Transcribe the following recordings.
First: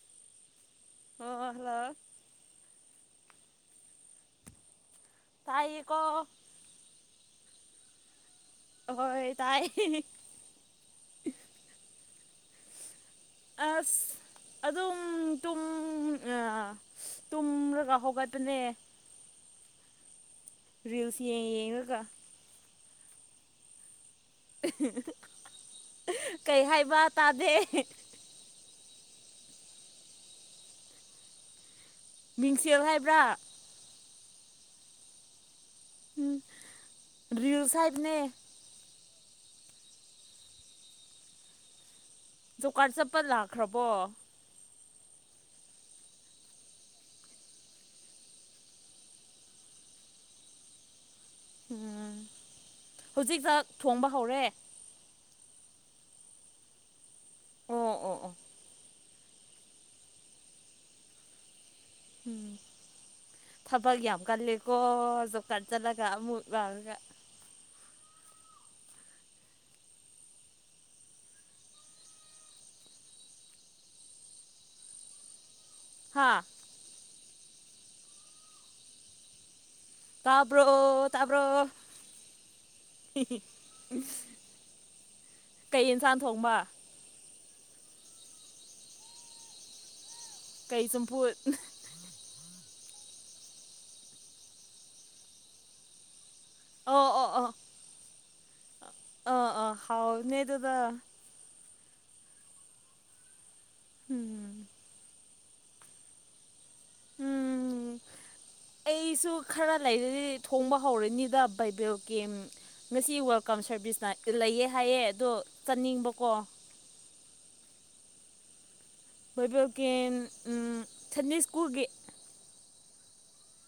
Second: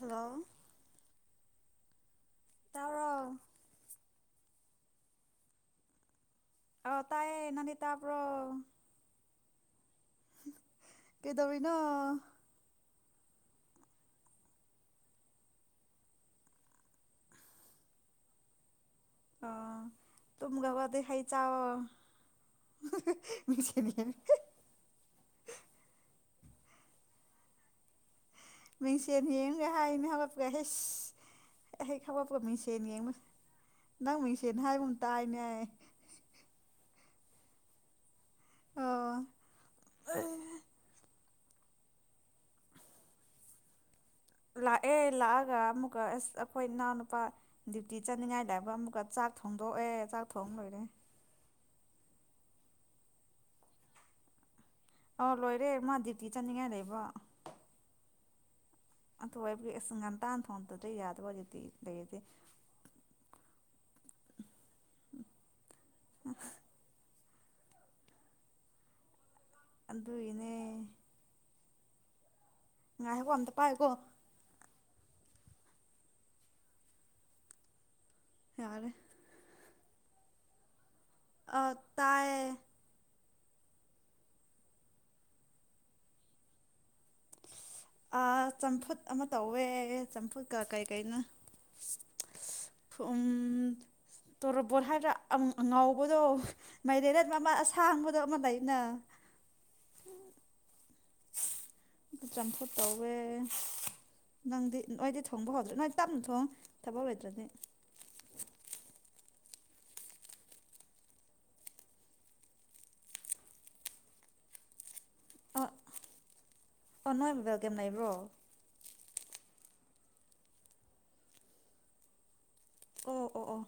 Hello ꯑꯣ hello ꯇꯥꯕ꯭ꯔꯣ ꯇꯥꯏꯌꯦꯀꯣ ꯑ ꯇꯥꯏꯌꯦ ꯅꯪꯗꯤ ꯇꯥꯕꯔꯣ? ꯍꯣꯏ ꯇꯥꯏꯌꯦ ꯀꯩꯗꯧꯔꯤꯅꯣ? ꯑꯁ ꯑꯗꯨꯝ ꯇꯨꯝ ꯑ ꯇꯨꯝꯔꯒ ꯍꯧꯒꯠꯄꯅꯦ꯫ ꯑ ꯇꯨꯝꯕ ꯍꯧꯒꯠꯂꯗꯤ ꯍꯩ ꯔꯤꯜꯁ ꯌꯦꯡ ꯆꯥꯎꯋꯣ꯫ ꯌꯦꯡꯔꯒ ꯃꯤꯆꯅꯤ [unintelligible] ꯀꯩ ꯍꯥꯏꯕ ꯇꯥꯗꯦ꯫ ꯃꯤꯡꯁꯦꯟ ꯌꯦꯡꯉꯒ ꯍꯥꯏꯅꯦ ꯍꯧꯒꯠꯄꯒ ꯍꯦꯁ꯫ ꯑꯦ ꯍꯩꯒꯠꯄꯒ ꯃꯤꯡꯁꯦꯜ ꯃꯤꯡꯁꯦꯟ ꯌꯦꯡꯕ ꯍꯥꯏꯕ꯭ꯔꯥ ꯅꯪ ꯃꯤꯡꯁꯦꯟ ꯍꯥꯏꯕꯒꯨꯝ ꯇꯥꯏꯅꯦ꯫ ꯎꯝ ꯔꯤꯜ ꯍꯥꯏꯕꯅꯦ꯫ ꯑꯣ ꯖꯣꯞ ꯀꯥꯔꯠ ꯆꯠꯄ ꯂꯥꯛꯈ꯭ꯔꯕꯣ? ꯂꯥꯛꯑꯦ ꯂꯥꯛꯑꯒ ꯑꯃꯨꯛꯀ ꯑꯁ ꯑꯩꯈꯣꯏ ꯏꯅꯥꯎꯅꯨꯄꯥ__ ꯗ꯭ꯌꯨꯇꯤ ꯆꯠꯅꯤꯡꯉꯥꯏ ꯂꯥꯏꯕ ꯑꯃꯨꯛꯀ ꯆꯥꯛ ꯊꯣꯡꯗꯣꯛꯑꯦ ꯆꯥꯛ ꯊꯣꯡ ꯂꯣꯏꯔꯦ꯫ ꯎꯝ ꯍꯧꯖꯤꯛ ꯆꯥꯛ ꯊꯣꯡꯕ ꯍꯧꯔꯦ꯫ ꯑ ꯂꯣꯏꯔꯦ ꯃꯥ ꯗ꯭ꯌꯨꯇꯤ ꯆꯠꯅꯤꯡꯉꯥꯏ ꯂꯩꯕ꯫ ꯑꯣ ꯑꯣ ꯑꯣ ꯑꯗꯨ ꯑꯣꯏꯕꯒꯤ ꯑꯁ ꯉꯟꯇꯥꯥꯟꯏ ꯊꯣꯡꯗꯣꯡꯕ ꯌꯥꯗꯕꯒꯤ ꯎꯝ ꯊꯕꯛ ꯌꯥꯝ ꯀꯜꯂꯦꯀꯣ ꯖꯣꯕꯀꯥꯔꯠ ꯆꯠꯂꯒ ꯑꯃꯨꯛ ꯂꯥꯎꯔꯒ꯫ ꯑꯗꯨꯒꯤꯅꯦ꯫ ꯉꯥꯏꯈꯣꯀꯣ ꯑꯝꯇ ꯄꯥꯏꯌꯨꯀꯣ꯫ ꯍꯥꯥ ꯌꯥꯔꯦ꯫ ꯇꯥꯕ꯭ꯔꯣ ꯇꯥꯕ꯭ꯔꯣ ꯑꯥ ꯇꯥꯏꯌꯦ ꯀꯩ ꯑꯦꯟꯁꯥꯡ ꯊꯣꯡꯕ꯫ ꯑ ꯆꯝꯐꯨꯠ ꯑꯃ ꯇꯧꯋꯦ ꯆꯝꯐꯨꯠꯀ ꯀꯩ ꯀꯩꯅꯣ꯫ [inaudible] ꯎꯝ ꯇꯣꯔꯕꯣꯠ ꯍꯥꯏꯔꯥ ꯑꯉꯥꯎꯕꯗꯣ꯫ ꯑꯣ ꯃꯥꯏꯔꯦꯟ ꯅꯠꯇꯕ ꯑꯃ ꯑꯁꯥꯡꯕꯗꯣ ꯑꯃ ꯂꯩꯅ ꯑ ꯑ ꯍꯥꯎꯕꯅꯦ ꯑꯗꯨꯗꯣ꯫ ꯆꯝꯄꯨꯠ ꯇꯧꯋꯦ ꯎꯝ ꯅꯪꯗꯤ꯫ ꯅꯣꯏꯗꯤ ꯊꯣꯡꯕ ꯍꯧꯗ꯭ꯔꯦ ꯅꯣꯏꯗꯤ ꯇꯞꯅ ꯊꯣꯡꯉꯣ ꯊꯕꯛ ꯂꯩꯇ꯭ꯔꯥꯗꯤ꯫ ꯎꯝ ꯑꯩꯁꯨ ꯈꯔ ꯂꯩꯔꯗꯤ ꯊꯣꯡꯕ ꯍꯧꯔꯅꯤꯗ ꯕꯥꯏꯕꯦꯜ ꯒꯦꯝ ꯉꯁꯤ ꯋꯦꯜꯀꯥꯞ ꯁꯥꯔꯚꯤꯁꯅ ꯂꯩꯌꯦ ꯍꯥꯏꯌꯦ ꯑꯗꯣ ꯑꯣ ꯆꯠꯅꯤꯡꯕꯀꯣ ꯑꯣ ꯅꯣꯏ ꯋꯦꯜꯀꯦꯝ ꯂꯩꯕ꯭ꯔꯣ ꯋꯦꯜꯕꯦꯝ ꯚꯦꯝ ꯑꯝ ꯁꯤꯟꯗꯦ ꯁ꯭ꯀꯨꯜꯒꯤ ꯑꯣ ꯑꯣ ꯑꯣ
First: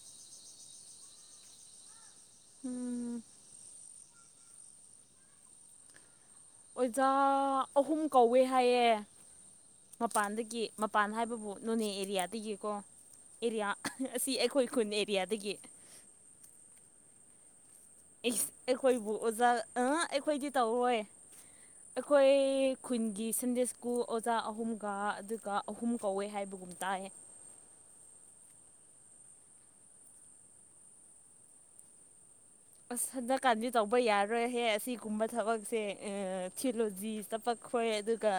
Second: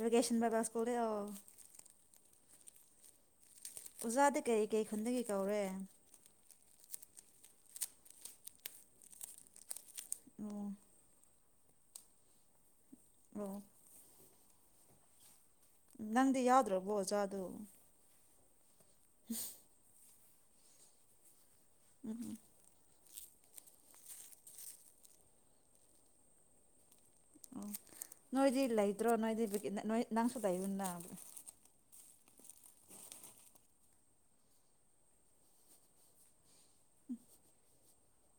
꯭ꯔꯦꯖꯨꯌꯦꯦꯁꯟ ꯕꯥ ꯁ꯭ꯀꯨꯜ ꯂꯩꯦ ꯑ [unintelligible] ꯎꯝ ꯑꯣꯖꯥꯗꯤ ꯀꯩ ꯀꯩ ꯈꯨꯟꯗꯒꯤ ꯀꯧꯔꯦ꯫ ꯑꯣꯖꯥ ꯑꯍꯨꯝ ꯀꯧꯋꯦ ꯍꯥꯏꯌꯦ ꯃꯄꯥꯟꯗꯒꯤ ꯑꯣ ꯃꯄꯥꯟ ꯍꯥꯏꯕꯕꯨ__ ꯅꯣꯅꯦ ꯑꯦꯔꯤꯌꯥꯗꯒꯤꯀꯣ ꯑꯣ ꯑꯦꯔꯤꯌꯥ ꯑꯁꯤ ꯑꯩꯈꯣꯏ ꯈꯨꯟ ꯑꯦꯔꯤꯌꯥꯗꯒꯤ꯫ ꯅꯪꯗꯤ ꯌꯥꯎꯗ꯭ꯔꯥꯕꯣ ꯑꯣꯖꯥꯗꯨ꯫ ꯑꯁ ꯑꯩꯈꯣꯏꯕꯨ ꯑꯣꯖꯥ ꯑ ꯑꯩꯈꯣꯏꯗꯤ ꯇꯧꯔꯣꯏ ꯎꯝ ꯑꯩꯈꯣꯏ ꯎꯝ ꯈꯨꯟꯒꯤ ꯁꯟꯗꯦꯁꯀꯨ ꯑꯣꯖꯥ ꯑꯍꯨꯝꯒ ꯑꯗꯨꯒ ꯑꯍꯨꯝ ꯀꯧꯋꯦ ꯍꯥꯏꯕꯒꯨꯝ ꯇꯥꯏꯌꯦ꯫ ꯑꯣ ꯅꯣꯏꯗꯤ ꯂꯩꯗ꯭ꯔꯣ ꯅꯣꯏꯗꯤ ꯅꯣꯏ ꯅꯪꯁꯨ ꯂꯩꯌꯨꯅ ꯑꯁ ꯍꯟꯗꯛꯀꯥꯟꯗꯤ ꯇꯧꯕ ꯌꯥꯔꯣꯏꯍꯦ ꯑꯁꯤꯒꯨꯝꯕ ꯊꯕꯛꯁꯦ ꯊꯤꯑꯣꯂꯣꯖꯤꯛ ꯈꯣꯢ ꯑꯗꯨꯒ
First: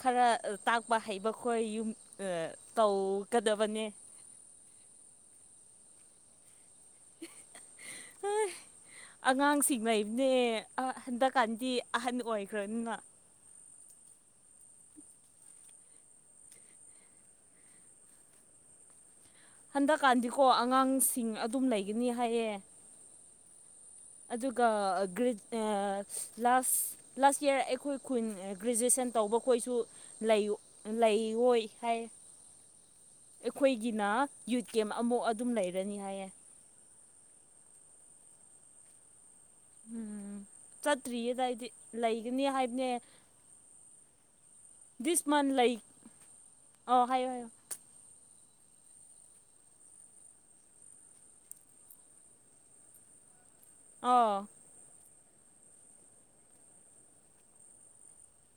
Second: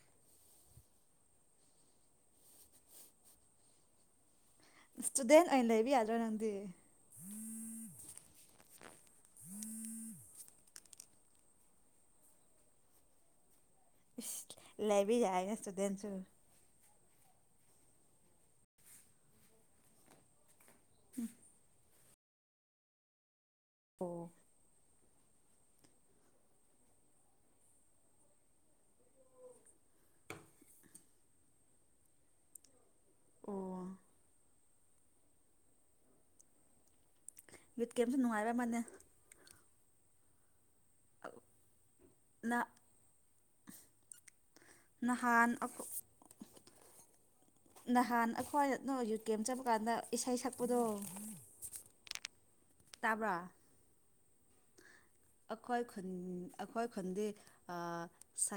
ꯈꯔ ꯇꯥꯛꯄ ꯍꯩꯕ ꯈꯣꯏ ꯌꯨꯝ ꯇꯧꯒꯗꯕꯅꯦ ꯏꯁꯇꯨꯗꯦꯟ ꯑꯣꯏꯅ ꯂꯩꯕ ꯌꯥꯗ꯭ꯔꯣ ꯅꯪꯗꯤ ꯍ ꯑꯉꯥꯡꯁꯤꯡꯅꯗꯤ ꯍꯟꯗꯛꯀꯥꯟꯗꯤ ꯑꯍꯟ ꯑꯣꯏꯈ꯭ꯔꯅꯤꯅ [unintelligible] ꯍꯟꯗꯛꯀꯥꯟꯗꯤꯀꯣ ꯑꯉꯥꯡꯁꯤꯡ ꯑꯗꯨꯝ ꯂꯩꯒꯅꯤ ꯍꯥꯏꯌꯦ ꯑꯣ ꯑꯗꯨꯒ ꯒ꯭ꯔꯤꯠ ꯂꯥꯢꯁ ꯂꯥꯁ ꯌꯔ ꯑꯩꯈꯣꯏ ꯈꯨꯟ ꯒ꯭ꯔꯦꯖꯨꯑꯦꯁꯟ ꯇꯧꯕꯈꯣꯏꯁꯨ ꯂꯩ ꯂꯩꯑꯣꯏ ꯍꯥꯏꯌꯦ ꯑꯣ ꯑꯩꯈꯣꯏꯒꯤꯅ ꯌꯨꯠ ꯀꯦꯝ ꯑꯃꯨꯛ ꯑꯗꯨꯝ ꯂꯩꯔꯅꯤ ꯍꯥꯏꯌꯦ ꯌꯨꯠ ꯀꯩꯝꯁꯨ ꯅꯨꯡꯉꯥꯏꯕ ꯃꯥꯂꯦ ꯎꯝ ꯆꯠꯇ꯭ꯔꯤꯌꯦꯗ ꯑꯩꯗꯤ ꯂꯩꯒꯅꯤ ꯅ ꯍꯥꯏꯕꯅꯦ ꯅꯍꯥꯟ ꯑꯣ ꯍꯥꯏꯌꯨ ꯍꯥꯏꯌꯨ ꯅꯍꯥꯟ ꯑꯩꯈꯣꯏ ꯅ ꯌꯨ ꯀꯦ ꯑꯃ ꯆꯠꯄ ꯀꯥꯟꯗ ꯏꯁꯩ ꯁꯛꯄꯗꯣ ꯇꯥꯕ꯭ꯔꯥ ꯑꯣ ꯑꯩꯈꯣꯏ ꯑꯩꯈꯣꯏ ꯈꯨꯟꯗꯤ ꯑꯥ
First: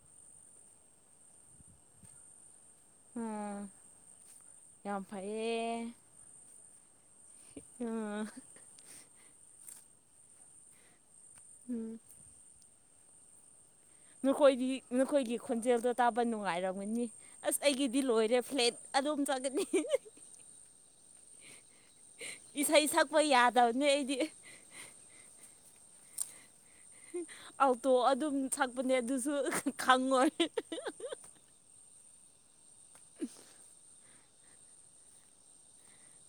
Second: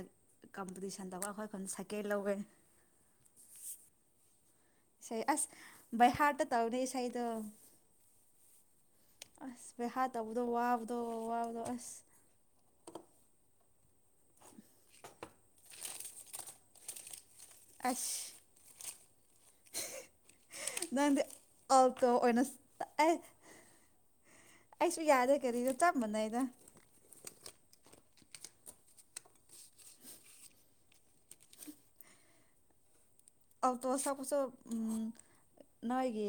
ꯀꯝꯄꯤꯇꯤꯁꯟꯗꯕꯨ ꯑꯩꯈꯣꯏ ꯈꯣꯏꯅ ꯁꯥꯏꯀꯦꯜ ꯂꯧꯋꯦ ꯎꯝ ꯌꯥꯝ ꯏꯁꯩ ꯑꯁ ꯐꯩꯌꯦ ꯚꯥꯏ ꯍꯥꯔꯇ ꯇꯧꯅꯦ ꯏꯁꯩꯗꯣ ꯑꯝ ꯑꯁ ꯚꯩꯍꯥ ꯇꯧꯕꯗꯣ ꯋꯥꯕꯗꯣ ꯋꯥꯕꯗꯣ ꯎꯝ ꯑꯁ ꯅꯈꯣꯏꯗꯤ ꯅꯈꯣꯏꯒꯤ ꯈꯣꯟꯖꯦꯜꯗꯣ ꯇꯥꯕ ꯅꯨꯡꯉꯥꯏꯔꯝꯒꯅꯤ ꯑꯁ ꯑꯩꯒꯤꯗꯤ ꯑꯁ ꯂꯣꯏꯔꯦ ꯐ꯭ꯂꯦꯠ ꯑꯖꯣꯝ ꯆꯒꯠꯅꯤ [unintelligible] [unintelligible] ꯅꯪꯗꯤ ꯑꯜꯇꯣ ꯑꯣꯏꯅ ꯏꯁꯩ ꯇꯥꯛꯑꯦ ꯁꯛꯄ ꯌꯥꯗꯕꯅꯦ ꯑꯩꯗꯤ ꯑꯩꯁꯨ ꯌꯥꯗꯦ ꯀꯔꯤꯔ ꯆꯞ ꯃꯥꯟꯅꯩꯗ ꯑꯣꯜꯇꯣ ꯑꯗꯨꯝ ꯁꯛꯄꯅꯦ ꯑꯗꯨꯁꯨ ꯈꯪꯉꯣꯏ ꯎꯝ [unintelligible] ꯑꯜꯇꯣꯁ ꯁꯥꯛꯄꯁꯨ ꯑꯝ ꯅꯣꯏꯒꯤ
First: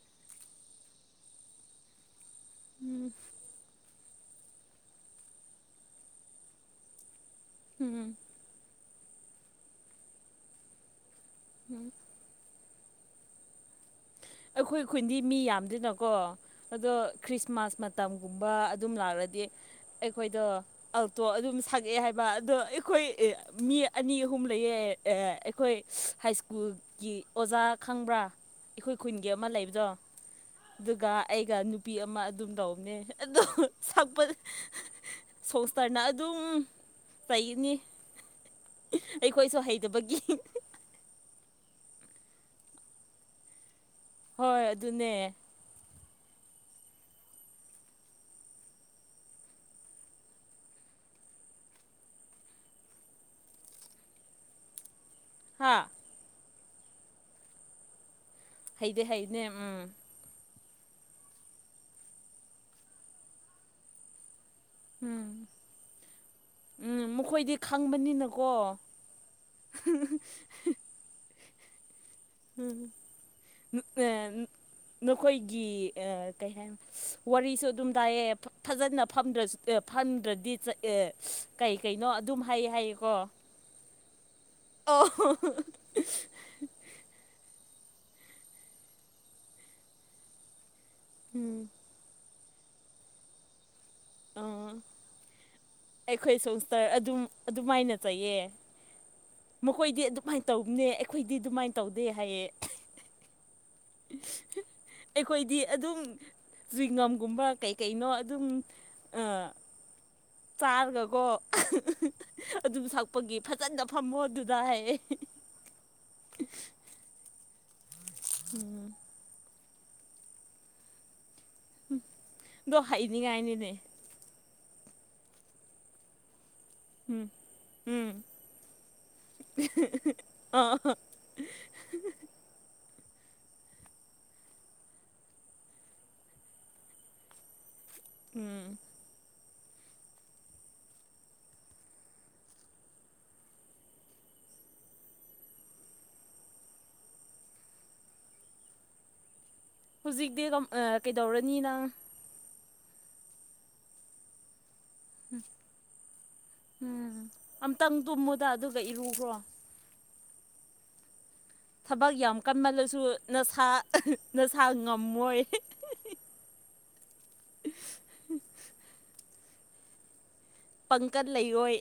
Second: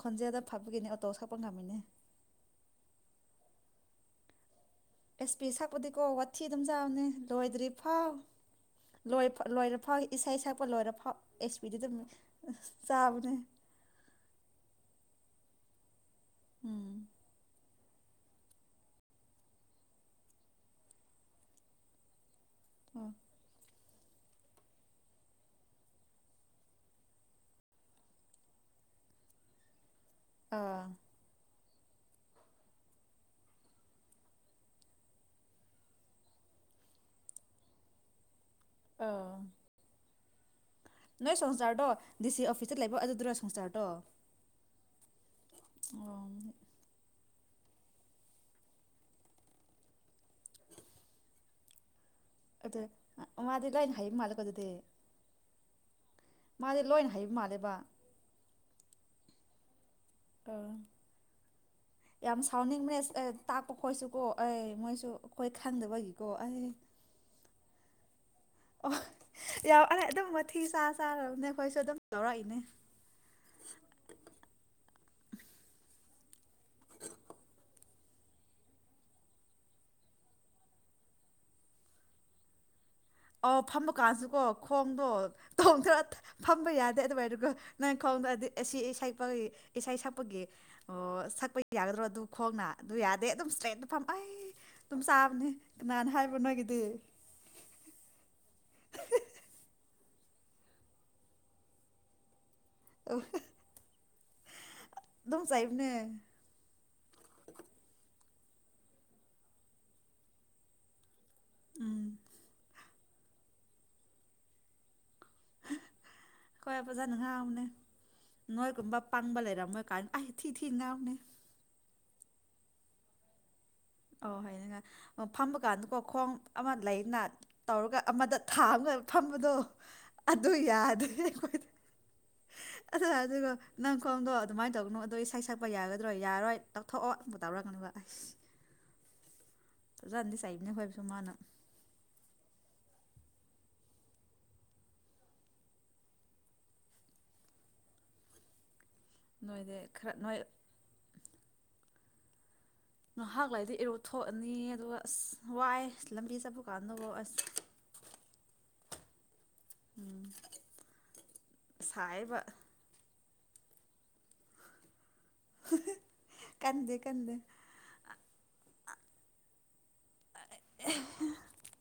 ꯈꯣꯟꯖꯦꯜꯗ ꯐꯕꯒꯤꯅꯤ ꯑꯣꯇꯣ ꯁꯥꯛꯄ ꯉꯝꯃꯤꯅꯦ ꯎꯝ ꯑꯦꯁ ꯄꯤ ꯁꯛꯄꯗꯤꯀꯣ ꯋꯥꯊꯤ ꯑꯗꯨꯝ ꯆꯥꯕꯅꯦ ꯂꯣꯏꯗ꯭ꯔꯤ ꯎꯝ ꯐꯥꯎ ꯂꯣꯏ ꯂꯣꯏꯔ ꯐꯥꯎ ꯏꯁꯩ ꯁꯛꯄ ꯂꯣꯏꯔ ꯐꯥꯎ ꯑꯦꯁ ꯄꯥꯗꯤ ꯑꯗꯨꯝ ꯆꯥꯕꯅꯦ ꯑꯩꯈꯣꯏ ꯈꯨꯟꯗꯤ ꯃꯤ ꯌꯥꯝꯗꯦꯅꯀꯣ ꯎꯝ ꯑꯗꯣ ꯈ꯭ꯔꯤꯁꯃꯥꯁ ꯃꯇꯝꯒꯨꯝꯕ ꯑꯗꯨꯝ ꯂꯥꯛꯂꯗꯤ ꯑꯩꯈꯣꯏꯗꯣ ꯑꯜꯇꯣ ꯑꯗꯨꯝ ꯑꯦ ꯍꯥꯏꯕ ꯑꯗꯣ ꯑꯩꯈꯣꯏ ꯑꯣ ꯃꯤ ꯑꯅꯤ ꯑꯍꯨꯝ ꯂꯩꯌꯦ ꯑꯩꯈꯣꯏ ꯍꯥꯏ ꯁ꯭ꯀꯨꯜꯒꯤ ꯑꯣꯖꯥ ꯈꯪꯕ꯭ꯔꯥ ꯑꯩꯈꯣꯏ ꯈꯨꯟꯒꯤ ꯑꯃ ꯂꯩꯕꯗꯣ ꯑꯥ ꯑꯗꯨꯒ ꯑꯩꯒ ꯅꯨꯄꯤ ꯑꯃ ꯑꯗꯨꯝ ꯇꯧꯕꯅꯦ ꯑꯗꯣ ꯁꯛꯄꯅꯦ ꯁꯣꯡꯁꯇꯔꯅ ꯑꯗꯨꯝ ꯂꯩꯅꯤ ꯑꯥ ꯑꯩꯈꯣꯏꯁꯨ ꯍꯩꯇꯕꯒꯤ ꯅꯣꯏ ꯁꯪꯁꯥꯔꯗꯣ ꯗꯤ ꯁꯤ ꯑꯣꯐꯤꯁꯇ ꯂꯩꯕ ꯑꯗꯨꯗꯨꯔꯣ ꯁꯪꯁꯥꯔꯗꯣ ꯍꯣꯏ ꯑꯗꯨꯅꯦ ꯑꯣ ꯑꯗꯨ ꯃꯥꯗꯤ ꯂꯥꯏꯅ ꯍꯥꯏ ꯃꯥꯜꯂꯦꯀꯣ ꯑꯗꯨꯗꯤ ꯍꯥ ꯃꯥꯗꯤ ꯂꯣꯏꯅ ꯍꯩꯕ ꯃꯥꯜꯂꯦꯕ ꯍꯩꯗꯤ ꯍꯩꯕꯅꯦ ꯎꯝ ꯑ ꯌꯥꯝ ꯁꯥꯎꯅꯤꯡ ꯢꯁ ꯇꯥꯛꯄ ꯈꯣꯠꯁꯨꯀꯣ ꯑꯩꯁ ꯃꯣꯏꯁꯨ ꯎꯝ ꯑꯩꯈꯣꯏ ꯈꯪꯗꯕꯒꯤꯀꯣ ꯑꯩ ꯎꯝ ꯃꯈꯣꯏꯗꯤ ꯈꯪꯕꯅꯤꯅ ꯑꯣ ꯌꯥꯎꯌꯦ ꯑꯗꯨꯝ ꯋꯥꯊꯤ ꯆꯥ ꯆꯥꯔꯕꯅꯦ ꯑꯩꯈꯣꯏꯁꯨ ꯑꯗꯨꯝ ꯇꯧꯔꯛꯏꯅꯦ ꯎꯝ ꯅꯈꯣꯏꯒꯤ ꯀꯩ ꯍꯥꯏ ꯋꯥꯔꯤꯁꯨ ꯑꯗꯨꯝ ꯇꯥꯢꯑꯦ ꯐꯖꯅ ꯐ꯭ꯔꯁꯨ ꯐꯝꯗ꯭ꯔꯗꯤ ꯑꯦ ꯀꯩ ꯀꯩꯅꯣ ꯑꯗꯨꯝ ꯍꯥꯏꯌꯦ ꯍꯥꯏꯌꯦꯀꯣ ꯑꯥꯎ ꯐꯝꯃꯒꯥꯟꯁꯨꯀꯣ ꯈꯣꯡꯗꯣ ꯑꯣ ꯇꯣꯡꯗ꯭ꯔ ꯐꯝꯕ ꯌꯥꯗꯦ ꯑꯗꯨꯋꯥꯏꯗꯨꯒ ꯅꯪ ꯈꯣꯡꯗꯣ ꯑꯁꯤ ꯁ ꯏꯁꯩ ꯁꯛꯄꯒꯤ ꯑꯣ ꯁꯛꯄ ꯎꯝ ꯌꯥꯒꯗ꯭ꯔꯣ ꯑꯗꯨ ꯈꯣꯡꯅ ꯑꯗꯨ ꯌꯥꯗꯦ ꯑꯗꯨꯝ ꯏꯁꯇ꯭ꯔꯦꯠ ꯐꯝꯝ ꯑꯩ ꯑꯥ ꯑꯗꯨꯝ ꯆꯥꯕꯅꯤ ꯀꯅꯥꯅ ꯍꯥꯏꯕ ꯑꯩꯈꯣꯏ ꯅꯣꯏꯒꯤꯗꯤ ꯁꯣꯡꯁꯇꯔ ꯑꯗꯨꯝ ꯑꯗꯨꯃꯥꯏꯅ ꯆꯩꯌꯦ ꯃꯈꯣꯏꯗꯤ ꯑꯗꯨꯃꯥꯏꯅ ꯇꯧꯕꯅꯦ ꯑꯩꯈꯣꯏꯗꯤ ꯑꯗꯨꯃꯥꯏꯅ ꯇꯧꯗꯦ ꯍꯥꯏꯌꯦ ꯑꯗꯨꯝ ꯑꯩꯈꯣꯏꯗꯤ ꯆꯩꯕꯅꯦ ꯑꯗꯨꯝ ꯁ꯭ꯋꯤꯉꯝꯒꯨꯝꯕ ꯀꯩꯀꯩꯅꯣ ꯑꯗꯨꯝ ꯆꯥꯔꯒꯀꯣ ꯎꯝ ꯑꯗꯨ ꯊꯛꯄꯒꯤ ꯐꯖꯅ ꯐꯝꯃꯣ ꯑꯗꯨꯗ ꯍꯥꯏꯌꯦ ꯍꯣꯏ ꯐꯖꯅ ꯍꯥꯡꯉꯕꯅꯦ ꯅꯣꯏꯒꯨꯝꯕ ꯄꯥꯡꯕ ꯂꯩꯔꯝꯃꯣꯏ ꯀꯥꯏꯅ ꯑꯁ ꯊꯤ ꯊꯤꯅ ꯉꯥꯡꯕꯅꯦ ꯎꯝ ꯑꯗꯣ ꯍꯩꯅꯤꯉꯥꯏꯅꯤꯅꯦ ꯑꯣ ꯍꯥꯏꯅꯤꯡꯉꯥꯏ ꯑꯣ ꯐꯝꯃꯀꯥꯟꯗꯀꯣ ꯈꯣꯡ ꯑꯃ ꯂꯩꯅ ꯎꯝ ꯇꯧꯔꯒ ꯎꯝ ꯑꯃꯗ ꯊꯥ ꯑꯃꯒ ꯐꯝꯕꯗꯣ ꯑꯗꯨ ꯌꯥꯗ꯭ꯔꯦ ꯑꯩꯈꯣꯏ ꯎ [inaudible] ꯑ ꯑꯗꯨꯒ ꯅꯪ ꯈꯣꯡꯗꯣ ꯑꯗꯨꯃꯥꯏꯅ ꯇꯧꯒꯅꯨ ꯑꯣ ꯏꯁꯩ ꯁꯛꯄ ꯌꯥꯒꯗ꯭ꯔꯣ ꯌꯥꯔꯣꯏ ꯂꯧꯊꯣꯛꯑꯣ ꯇꯧꯔꯛꯀꯅꯣꯕ ꯑꯁ ꯎꯝ [unintelligible] ꯇꯖꯥꯟꯗꯤ ꯆꯥꯏꯕꯅꯦ ꯍꯣꯏꯕꯁꯨ ꯃꯥꯅ ꯅꯣꯏꯗꯤ ꯈꯔ ꯅꯣꯏ ꯍꯧꯖꯤꯛꯇꯤ ꯀꯩꯗꯧꯔꯅꯤ ꯅꯪ ꯉꯥꯏꯍꯥꯛ ꯂꯩꯔꯗꯤ ꯏꯔꯨ ꯊꯣꯛꯑꯅꯤ ꯑꯗꯨꯒ ꯑꯁ ꯋꯥꯏ ꯂꯝꯕꯤ ꯆꯠꯄ ꯀꯥꯟꯗꯒꯣ ꯑꯁ ꯈꯤꯇꯪ ꯇꯨꯝꯃꯨꯗ ꯑꯗꯨꯒ ꯏꯔꯨꯈ꯭ꯔꯣ ꯎꯝ ꯊꯕꯛ ꯌꯥꯝ ꯁꯥꯏꯕ ꯀꯟꯃꯜꯂꯁꯨ ꯅꯁꯥ ꯅꯁꯥ ꯉꯝꯃꯣꯏ ꯀꯥꯟꯗꯦ ꯀꯥꯟꯗꯦ [inaudible] ꯄꯪꯀꯥꯜ ꯂꯩꯔꯣꯏ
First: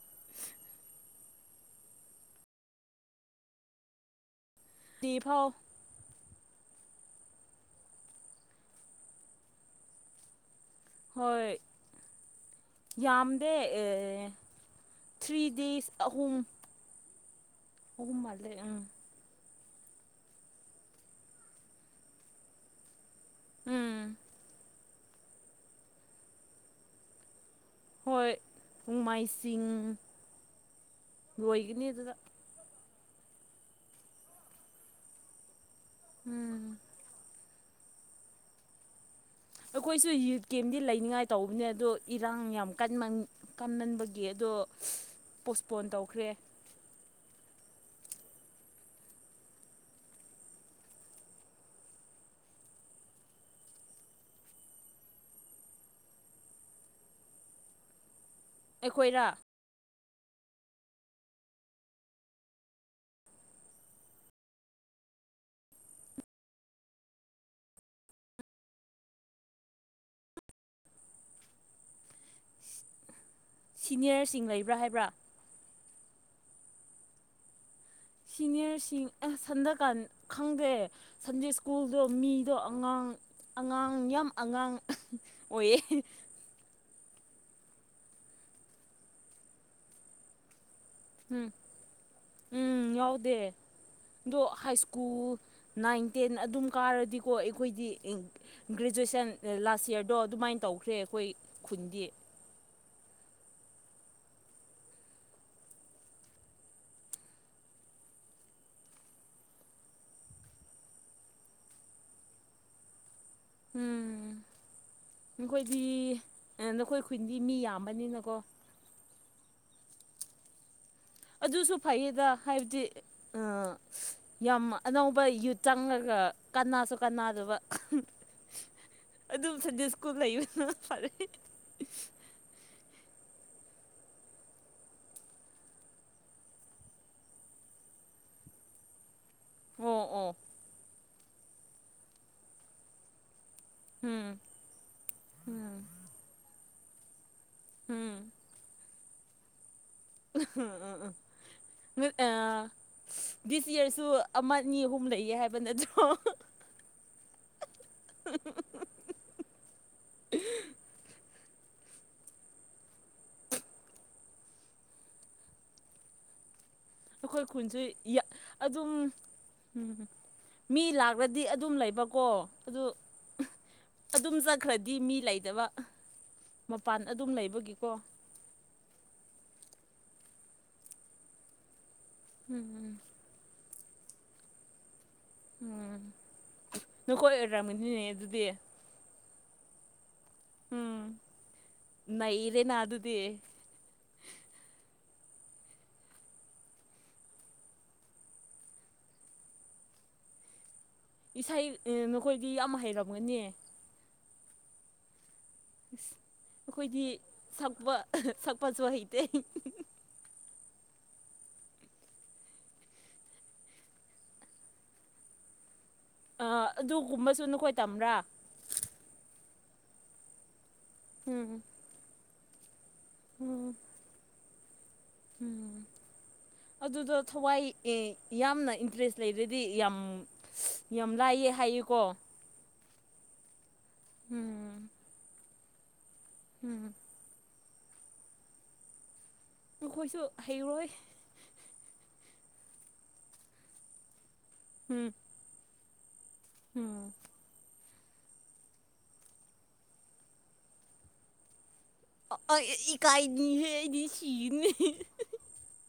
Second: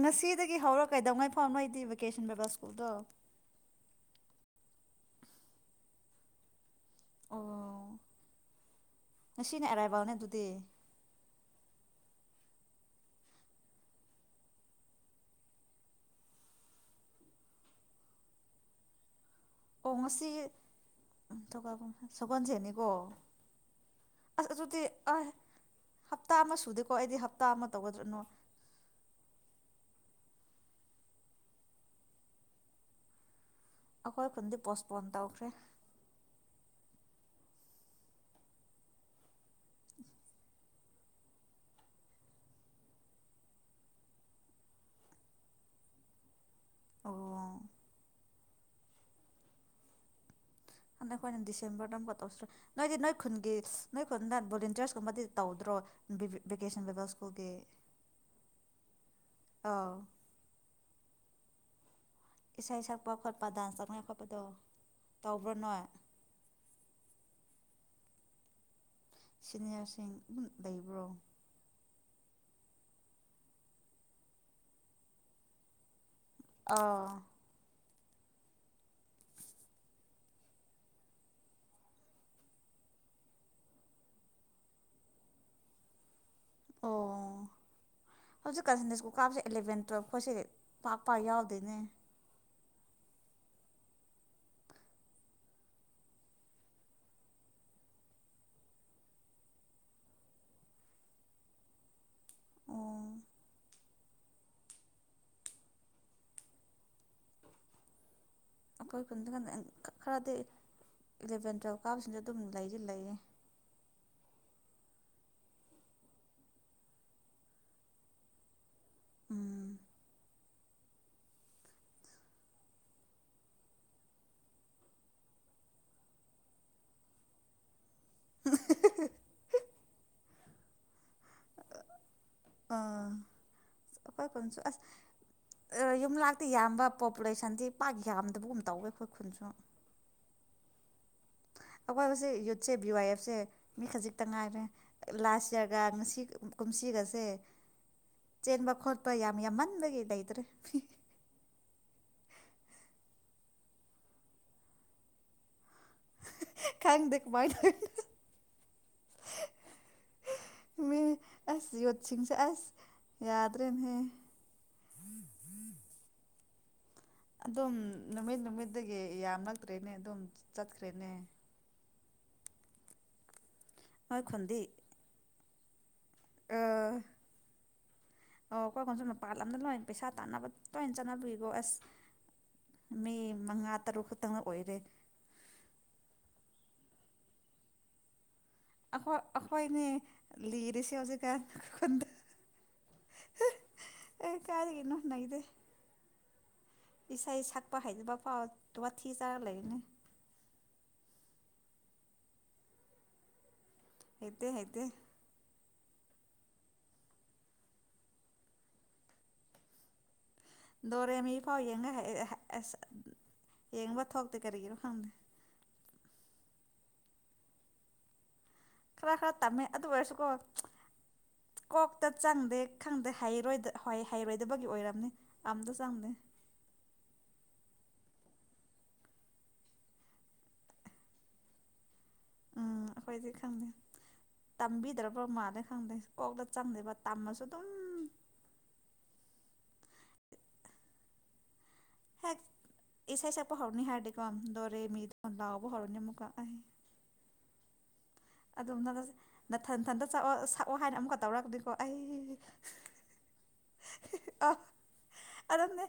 ꯉꯁꯤꯗꯒꯤ ꯍꯧꯔꯒ ꯀꯩꯗꯧꯉꯥꯏ ꯐꯥꯎ ꯅꯣꯏꯗꯤ ꯕꯦꯀꯦꯁꯟ ꯕꯤꯕꯥ ꯁ꯭ꯀꯨꯜꯗꯣ [unintelligible] ꯐꯥꯎ ꯑꯣ ꯉꯁꯤꯅ ꯑꯔꯥꯏꯕꯜꯅꯦ ꯑꯗꯨꯗꯤ ꯍꯣꯏ ꯌꯥꯝꯗꯦ ꯊ꯭ꯔꯤ ꯗꯦꯖ ꯑꯍꯨꯝ ꯑꯍꯨꯝ ꯃꯥꯂꯦ ꯑꯝ ꯑꯣ ꯉꯁꯤ ꯁꯒꯣꯜꯁꯦꯟꯅꯤꯀꯣ ꯎꯝ ꯑꯁ ꯑꯗꯨꯗꯤ ꯑ ꯍꯞꯇꯥ ꯑꯃ ꯁꯨꯗꯦꯀꯣ ꯑꯩꯗꯤ ꯇꯥ ꯑꯃ [unintelligible] ꯇꯧꯒꯗ꯭ꯔꯥꯅꯣ ꯍꯣꯏ ꯅꯣꯡꯃꯥꯏꯁꯤꯡ ꯂꯣꯏꯒꯅꯤ ꯑꯗꯨꯗ ꯑꯩꯈꯣꯏ ꯈꯨꯟꯗꯤ ꯄꯣꯁꯄꯣꯟ ꯇꯧꯈ꯭ꯔꯦ ꯎꯝ ꯑꯩꯈꯣꯏꯁꯨ ꯌꯨꯠ ꯀꯦꯝꯗꯤ ꯂꯩꯅꯤꯡꯉꯥꯏ ꯇꯧꯕꯅꯦ ꯑꯗꯣ ꯏꯔꯥꯡ ꯌꯥꯝ ꯀꯟꯃꯥꯟ ꯀꯝꯅꯟꯕꯒꯤ ꯑꯗꯣ ꯄꯣꯁꯄꯣꯟ ꯇꯧꯈ꯭ꯔꯦ ꯑꯣ ꯑꯈꯣꯏꯅ ꯗꯤꯁꯦꯝꯕꯔꯗ ꯑꯃꯨꯛ ꯇꯧꯁꯦ ꯅꯣꯏꯗꯤ ꯅꯣꯏ ꯈꯨꯟꯒꯤ ꯅꯣꯏ ꯈꯨꯟꯗ ꯕꯣꯂꯦꯟꯇꯔꯁꯀꯨꯝꯕꯗꯤ ꯇꯧꯗ꯭ꯔꯣ ꯚꯦꯀꯦꯁꯟꯗꯒ ꯁ꯭ꯀꯨꯜꯒꯤ ꯑꯩꯈꯣꯏꯔ ꯑꯥꯎ ꯏꯁꯩ ꯁꯛꯄ ꯈꯣꯠꯄ ꯗꯥꯟꯁ ꯇꯧꯅꯤꯡꯉꯥꯢ ꯈꯣꯠꯄꯗꯣ ꯇꯧꯕ꯭ꯔꯣ ꯅꯣꯢ ꯁꯤꯅꯤꯌꯥꯔꯁꯤꯡ ꯑꯗꯨꯝ ꯂꯩꯕ꯭ꯔꯣ ꯁꯤꯅꯤꯌꯔꯁꯤꯡ ꯂꯩꯕ꯭ꯔꯥ ꯍꯥꯏꯕ꯭ꯔꯥ ꯑꯥ ꯁꯤꯅꯤꯌꯔꯁꯤꯡ ꯁꯟꯗꯀꯥꯟ ꯈꯪꯗꯦ ꯁꯟꯗꯦ ꯁ꯭ꯀꯨꯜꯗꯣ ꯃꯤꯗꯣ ꯑꯉꯥꯡ ꯑꯉꯥꯡ ꯌꯥꯝ ꯑꯉꯥꯡ ꯑꯣꯏꯌꯦ ꯑꯣ ꯍꯧꯖꯤꯛꯀꯁꯤꯟꯗ ꯁ꯭ꯀꯨꯜ ꯀꯥꯞꯕꯁꯦ ꯑꯦꯂꯚꯦꯟ ꯇꯨꯌꯦꯜꯞ ꯈꯣꯢꯁꯤ ꯄꯥꯛ ꯄꯥꯛ ꯎꯝ ꯌꯥꯎꯗꯦꯅꯦ ꯎꯝ ꯌꯥꯎꯗꯦ ꯑꯗꯣ ꯍꯥꯏ ꯁ꯭ꯀꯨꯜ ꯅꯥꯏꯟ ꯇꯦꯟ ꯑꯗꯨꯝ ꯀꯥꯔꯗꯤꯀꯣ ꯑꯩꯈꯣꯏꯗꯤ ꯒ꯭ꯔꯦꯖꯨꯑꯦꯁꯟ ꯂꯥꯁ ꯌꯔꯗꯣ ꯑꯗꯨꯃꯥꯏꯅ ꯇꯧꯈ꯭ꯔꯦ ꯑꯩꯈꯣꯏ ꯈꯨꯟꯗꯤ ꯑꯣ ꯑꯩꯈꯣꯏ ꯀꯟꯗ ꯈꯔꯗꯤ ꯏꯂꯚꯦꯟ ꯇꯨꯌꯦꯜꯞ ꯀꯥꯕꯁꯤꯡ ꯑꯗꯨꯝ ꯂꯩꯗꯤ ꯂꯩꯔꯦ ꯎꯝ ꯅꯈꯣꯏꯗꯤ ꯅꯈꯣꯏ ꯈꯨꯟꯗꯤ ꯃꯤ ꯌꯥꯝꯕꯅꯤꯅꯀꯣ ꯎꯝ ꯑꯗꯨꯁꯨ ꯐꯩꯌꯦꯗ ꯍꯥꯏꯕꯗꯤ ꯌꯥꯝ ꯑꯅꯧꯕ ꯌꯨꯠ ꯆꯪꯉꯒ ꯀꯅꯥꯁꯨ ꯀꯅꯥꯗꯕ ꯑꯗꯨꯝ ꯁꯟꯗꯦ ꯁ꯭ꯀꯨꯜ ꯂꯩꯌꯨꯅ ꯐꯔꯦ ꯑꯥ [unintelligible] ꯑꯁ ꯌꯨꯝꯂꯥꯛꯇꯤ ꯌꯥꯝꯕ ꯄꯣꯄꯨꯂꯦꯁꯟꯗꯤ ꯄꯥꯛ ꯌꯥꯝꯗꯕꯒꯨꯝ ꯇꯧꯋꯦ ꯑꯩꯈꯣꯏ ꯈꯨꯟꯁꯨ ꯑꯣ ꯑꯣ ꯑꯋꯥꯕꯁꯦ ꯌꯨꯠꯁꯦ ꯕꯤ ꯋꯥꯏ ꯑꯦꯐ ꯁꯦ ꯃꯤ ꯈꯖꯤꯛꯇ ꯎꯝ ꯉꯥꯏꯔꯦ ꯂꯥꯁ ꯎꯝ ꯌꯔꯒ ꯉꯁꯤ ꯀꯨꯝꯁꯤꯒꯁꯦ ꯎꯝ ꯆꯦꯟꯕ ꯈꯣꯠꯄ ꯌꯥꯝ ꯌꯥꯝꯃꯟꯕꯒꯤ ꯑꯇꯩ [unintelligible] ꯑꯥ ꯗꯤꯁ ꯌꯔꯁꯨ ꯑꯃꯅꯤ ꯑꯍꯨꯝ ꯂꯩꯌꯦ ꯍꯥꯏꯕ ꯅꯠꯇ꯭ꯔꯣ ꯈꯪꯗꯦ ꯀꯃꯥꯏ [unintelligible] [inaudible] ꯃꯤ ꯑꯁ ꯌꯣꯠꯁꯤꯡꯁꯦ ꯑꯁ ꯌꯥꯗ꯭ꯔꯦꯟꯍꯦ ꯑꯩꯈꯣꯏ ꯑꯗꯨꯝ ꯈꯨꯟꯁꯨ ꯅꯨꯃꯤꯠ ꯑꯗꯨꯝ ꯅꯨꯃꯤꯠꯇꯒꯤ ꯌꯥꯝꯂꯛꯇ꯭ꯔꯦꯅꯦ ꯎꯝ ꯑꯗꯨꯝ ꯃꯤ ꯆꯠꯈ꯭ꯔꯦꯅꯦ ꯂꯥꯛꯔꯗꯤ ꯑꯗꯨꯝ ꯂꯩꯕꯀꯣ ꯑꯗꯨ ꯅꯣꯏ ꯑꯗꯨꯝ ꯈꯨꯟꯗꯤ ꯆꯠꯈ꯭ꯔꯗꯤ ꯃꯤ ꯂꯩꯇꯕ ꯃꯄꯥꯟ ꯑꯗꯨꯝ ꯂꯩꯕꯒꯤꯀꯣ ꯑꯣ ꯍꯣꯢ ꯍꯣꯟꯁꯨ ꯃꯄꯥꯟ ꯂꯝꯗ ꯂꯣꯏ ꯄꯩꯁꯥ ꯇꯥꯟꯅꯕ ꯇꯣꯏ ꯆꯠꯂꯝꯗꯨꯔꯤꯕꯣ ꯑꯁ ꯎꯝ ꯃꯤ ꯃꯉꯥ ꯇꯔꯨꯛ ꯈꯛꯇꯪꯅ ꯑꯣꯏꯔꯦ ꯎꯝ ꯅꯈꯣꯏ ꯑꯣꯏꯔꯝꯃꯤꯅꯤꯅꯦ ꯑꯗꯨꯗꯤ ꯑꯈꯣꯏ ꯑꯈꯣꯏꯅꯦ ꯂꯤꯔꯤꯁꯦ ꯍꯧꯖꯤꯛꯀꯥꯟ ꯈꯣꯢ ꯈꯨꯟꯗ ꯅꯩꯔꯦꯅ ꯑꯗꯨꯗꯤ ꯑꯦ ꯀꯥꯢꯗꯒꯤꯅꯣ ꯍꯥꯢꯗꯦ ꯏꯁꯩ ꯁꯛꯄ ꯍꯩꯕꯐꯥꯎ ꯗꯨ ꯋꯥꯊꯤ ꯆꯥꯕ ꯂꯩꯕꯅꯦ ꯏꯁꯩꯗꯤ ꯅꯈꯣꯏꯗꯤ ꯌꯥꯝ ꯍꯩꯔꯝꯒꯅꯤ ꯍꯩꯇꯦ ꯍꯩꯇꯦ ꯑꯩꯈꯣꯏꯗꯤ ꯁꯛꯄ ꯁꯛꯄꯖꯨ ꯍꯩꯇꯦ ꯗꯣꯔꯦꯃꯤꯐꯥꯎ ꯌꯦꯡꯅ ꯍꯩꯔꯦ ꯑꯁ ꯌꯦꯡꯕ ꯊꯣꯛꯇꯦ ꯀꯔꯤꯒꯤꯔꯣ ꯈꯪꯗꯦ ꯑ ꯑꯗꯨꯒꯨꯝꯕꯁꯨ ꯅꯈꯣꯏ ꯇꯝꯕ꯭ꯔꯥ ꯈꯔ ꯈꯔ ꯇꯝꯃꯦ ꯑꯗꯨ ꯑꯣꯏꯔꯁꯨꯀꯣ ꯎꯝ ꯀꯣꯛꯇ ꯆꯪꯗꯦ ꯈꯪꯗꯦ ꯍꯩꯔꯣꯏꯗ ꯎꯝ ꯍꯣꯏ ꯍꯩꯔꯣꯏꯗꯕꯒꯤ ꯑꯣꯏꯔꯝꯅꯤ ꯎꯝ ꯑꯝꯇ ꯆꯪꯗꯦ ꯑꯗꯨꯗ ꯊꯋꯥꯏ ꯑꯦ ꯌꯥꯝꯅ ꯏꯟꯇꯔꯦ꯭ꯁ ꯂꯩꯔꯗꯤ ꯌꯥꯝ ꯌꯥꯝ ꯂꯥꯏꯌꯦ ꯍꯥꯏꯌꯦꯀꯣ ꯎꯝ ꯑꯩꯈꯣꯏꯗꯤ ꯈꯪꯗꯦ ꯎꯝ ꯇꯝꯕꯤꯗ꯭ꯔꯕ꯭ꯔ ꯃꯥꯂꯦ ꯈꯪꯗꯦ ꯀꯣꯛꯇ ꯆꯪꯗꯦꯕ ꯎꯝ ꯇꯝꯃꯁꯨ ꯑꯗꯨꯝ ꯑꯥꯈꯣꯏꯁꯨ ꯍꯩꯔꯣꯏ ꯍꯦꯛ ꯏꯁꯩ ꯁꯛꯄ ꯍꯧꯔꯅꯤ ꯍꯥꯏꯔꯗꯤꯀꯣ ꯎꯝ ꯗꯣꯔꯦꯃꯤ [unintelligible] ꯂꯥꯎꯕ ꯍꯧꯔꯅꯤꯕꯀꯣ ꯎꯝ ꯑꯗꯨꯝ ꯅꯒꯥ ꯅꯊꯟꯊꯟꯇꯁꯛꯑꯣ ꯑꯁ ꯁꯛꯑꯣ ꯍꯥꯏꯅ ꯑꯃꯨꯛꯀ ꯇꯧꯔꯛꯑꯥꯗꯤꯀꯣ ꯑꯩ ꯑꯦ ꯑꯩ ꯏꯀꯥꯏꯅꯤꯍꯦ ꯑꯩꯗꯤ ꯁꯤꯅꯤ꯫ ꯑꯔꯟꯅꯦ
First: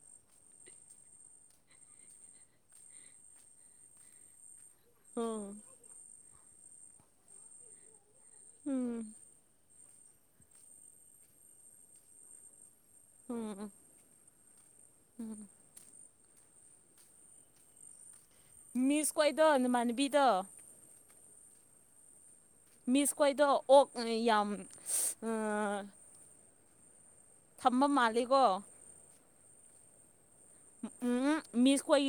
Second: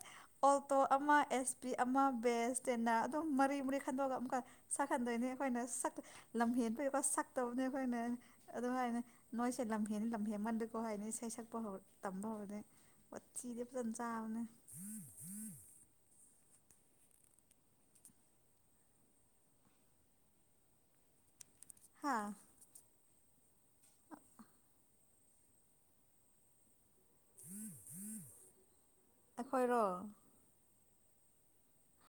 ꯑꯣꯜꯇꯣ ꯑꯃ ꯑꯦꯁ ꯄꯤ ꯑꯃ ꯕꯦꯁ ꯇꯦꯟꯅꯥ ꯑꯗꯨꯝ ꯃꯔꯤ ꯃꯔꯤ ꯈꯟꯗꯣꯛꯑꯒ ꯑꯃꯨꯛꯀ ꯁꯛꯍꯟꯗꯣꯏꯅꯦ ꯎꯝ ꯑꯩꯈꯣꯏꯅ ꯁꯛ ꯂꯝꯍꯦꯟꯕꯩꯕ ꯁꯛꯇꯕꯅꯦꯕ ꯅꯦ ꯑꯗꯨꯝ ꯎꯝ ꯍꯥꯏꯅꯦ ꯅꯣꯏꯁꯦ ꯂꯝꯍꯦꯟꯂꯤ ꯂꯝꯍꯦꯟꯃꯟꯗꯀꯣ ꯍꯥꯏꯅꯤ ꯏꯁꯩ ꯁꯛꯄ ꯍꯧꯔꯛ ꯇꯝꯕ ꯍꯧꯔꯗꯤ ꯫ ꯋꯥꯊꯤꯗꯤ ꯎꯝ ꯐꯖꯟ ꯆꯥꯕꯅꯦ꯫ ꯎꯝ꯫ ꯃꯤꯁ ꯀꯣꯏꯗꯣ ꯅꯃꯥꯟꯅꯕꯤꯗꯣ ꯍꯥꯥ ꯃꯤꯁ ꯈꯣꯏꯗꯣ ꯑꯣꯛ ꯅꯦ ꯌꯥꯝ ꯑꯥ ꯊꯝꯕ ꯃꯥꯜꯂꯤꯀꯣ ꯑꯩꯈꯣꯏꯔꯣ ꯎꯝ ꯃꯤꯁ ꯈꯣꯏꯒꯤ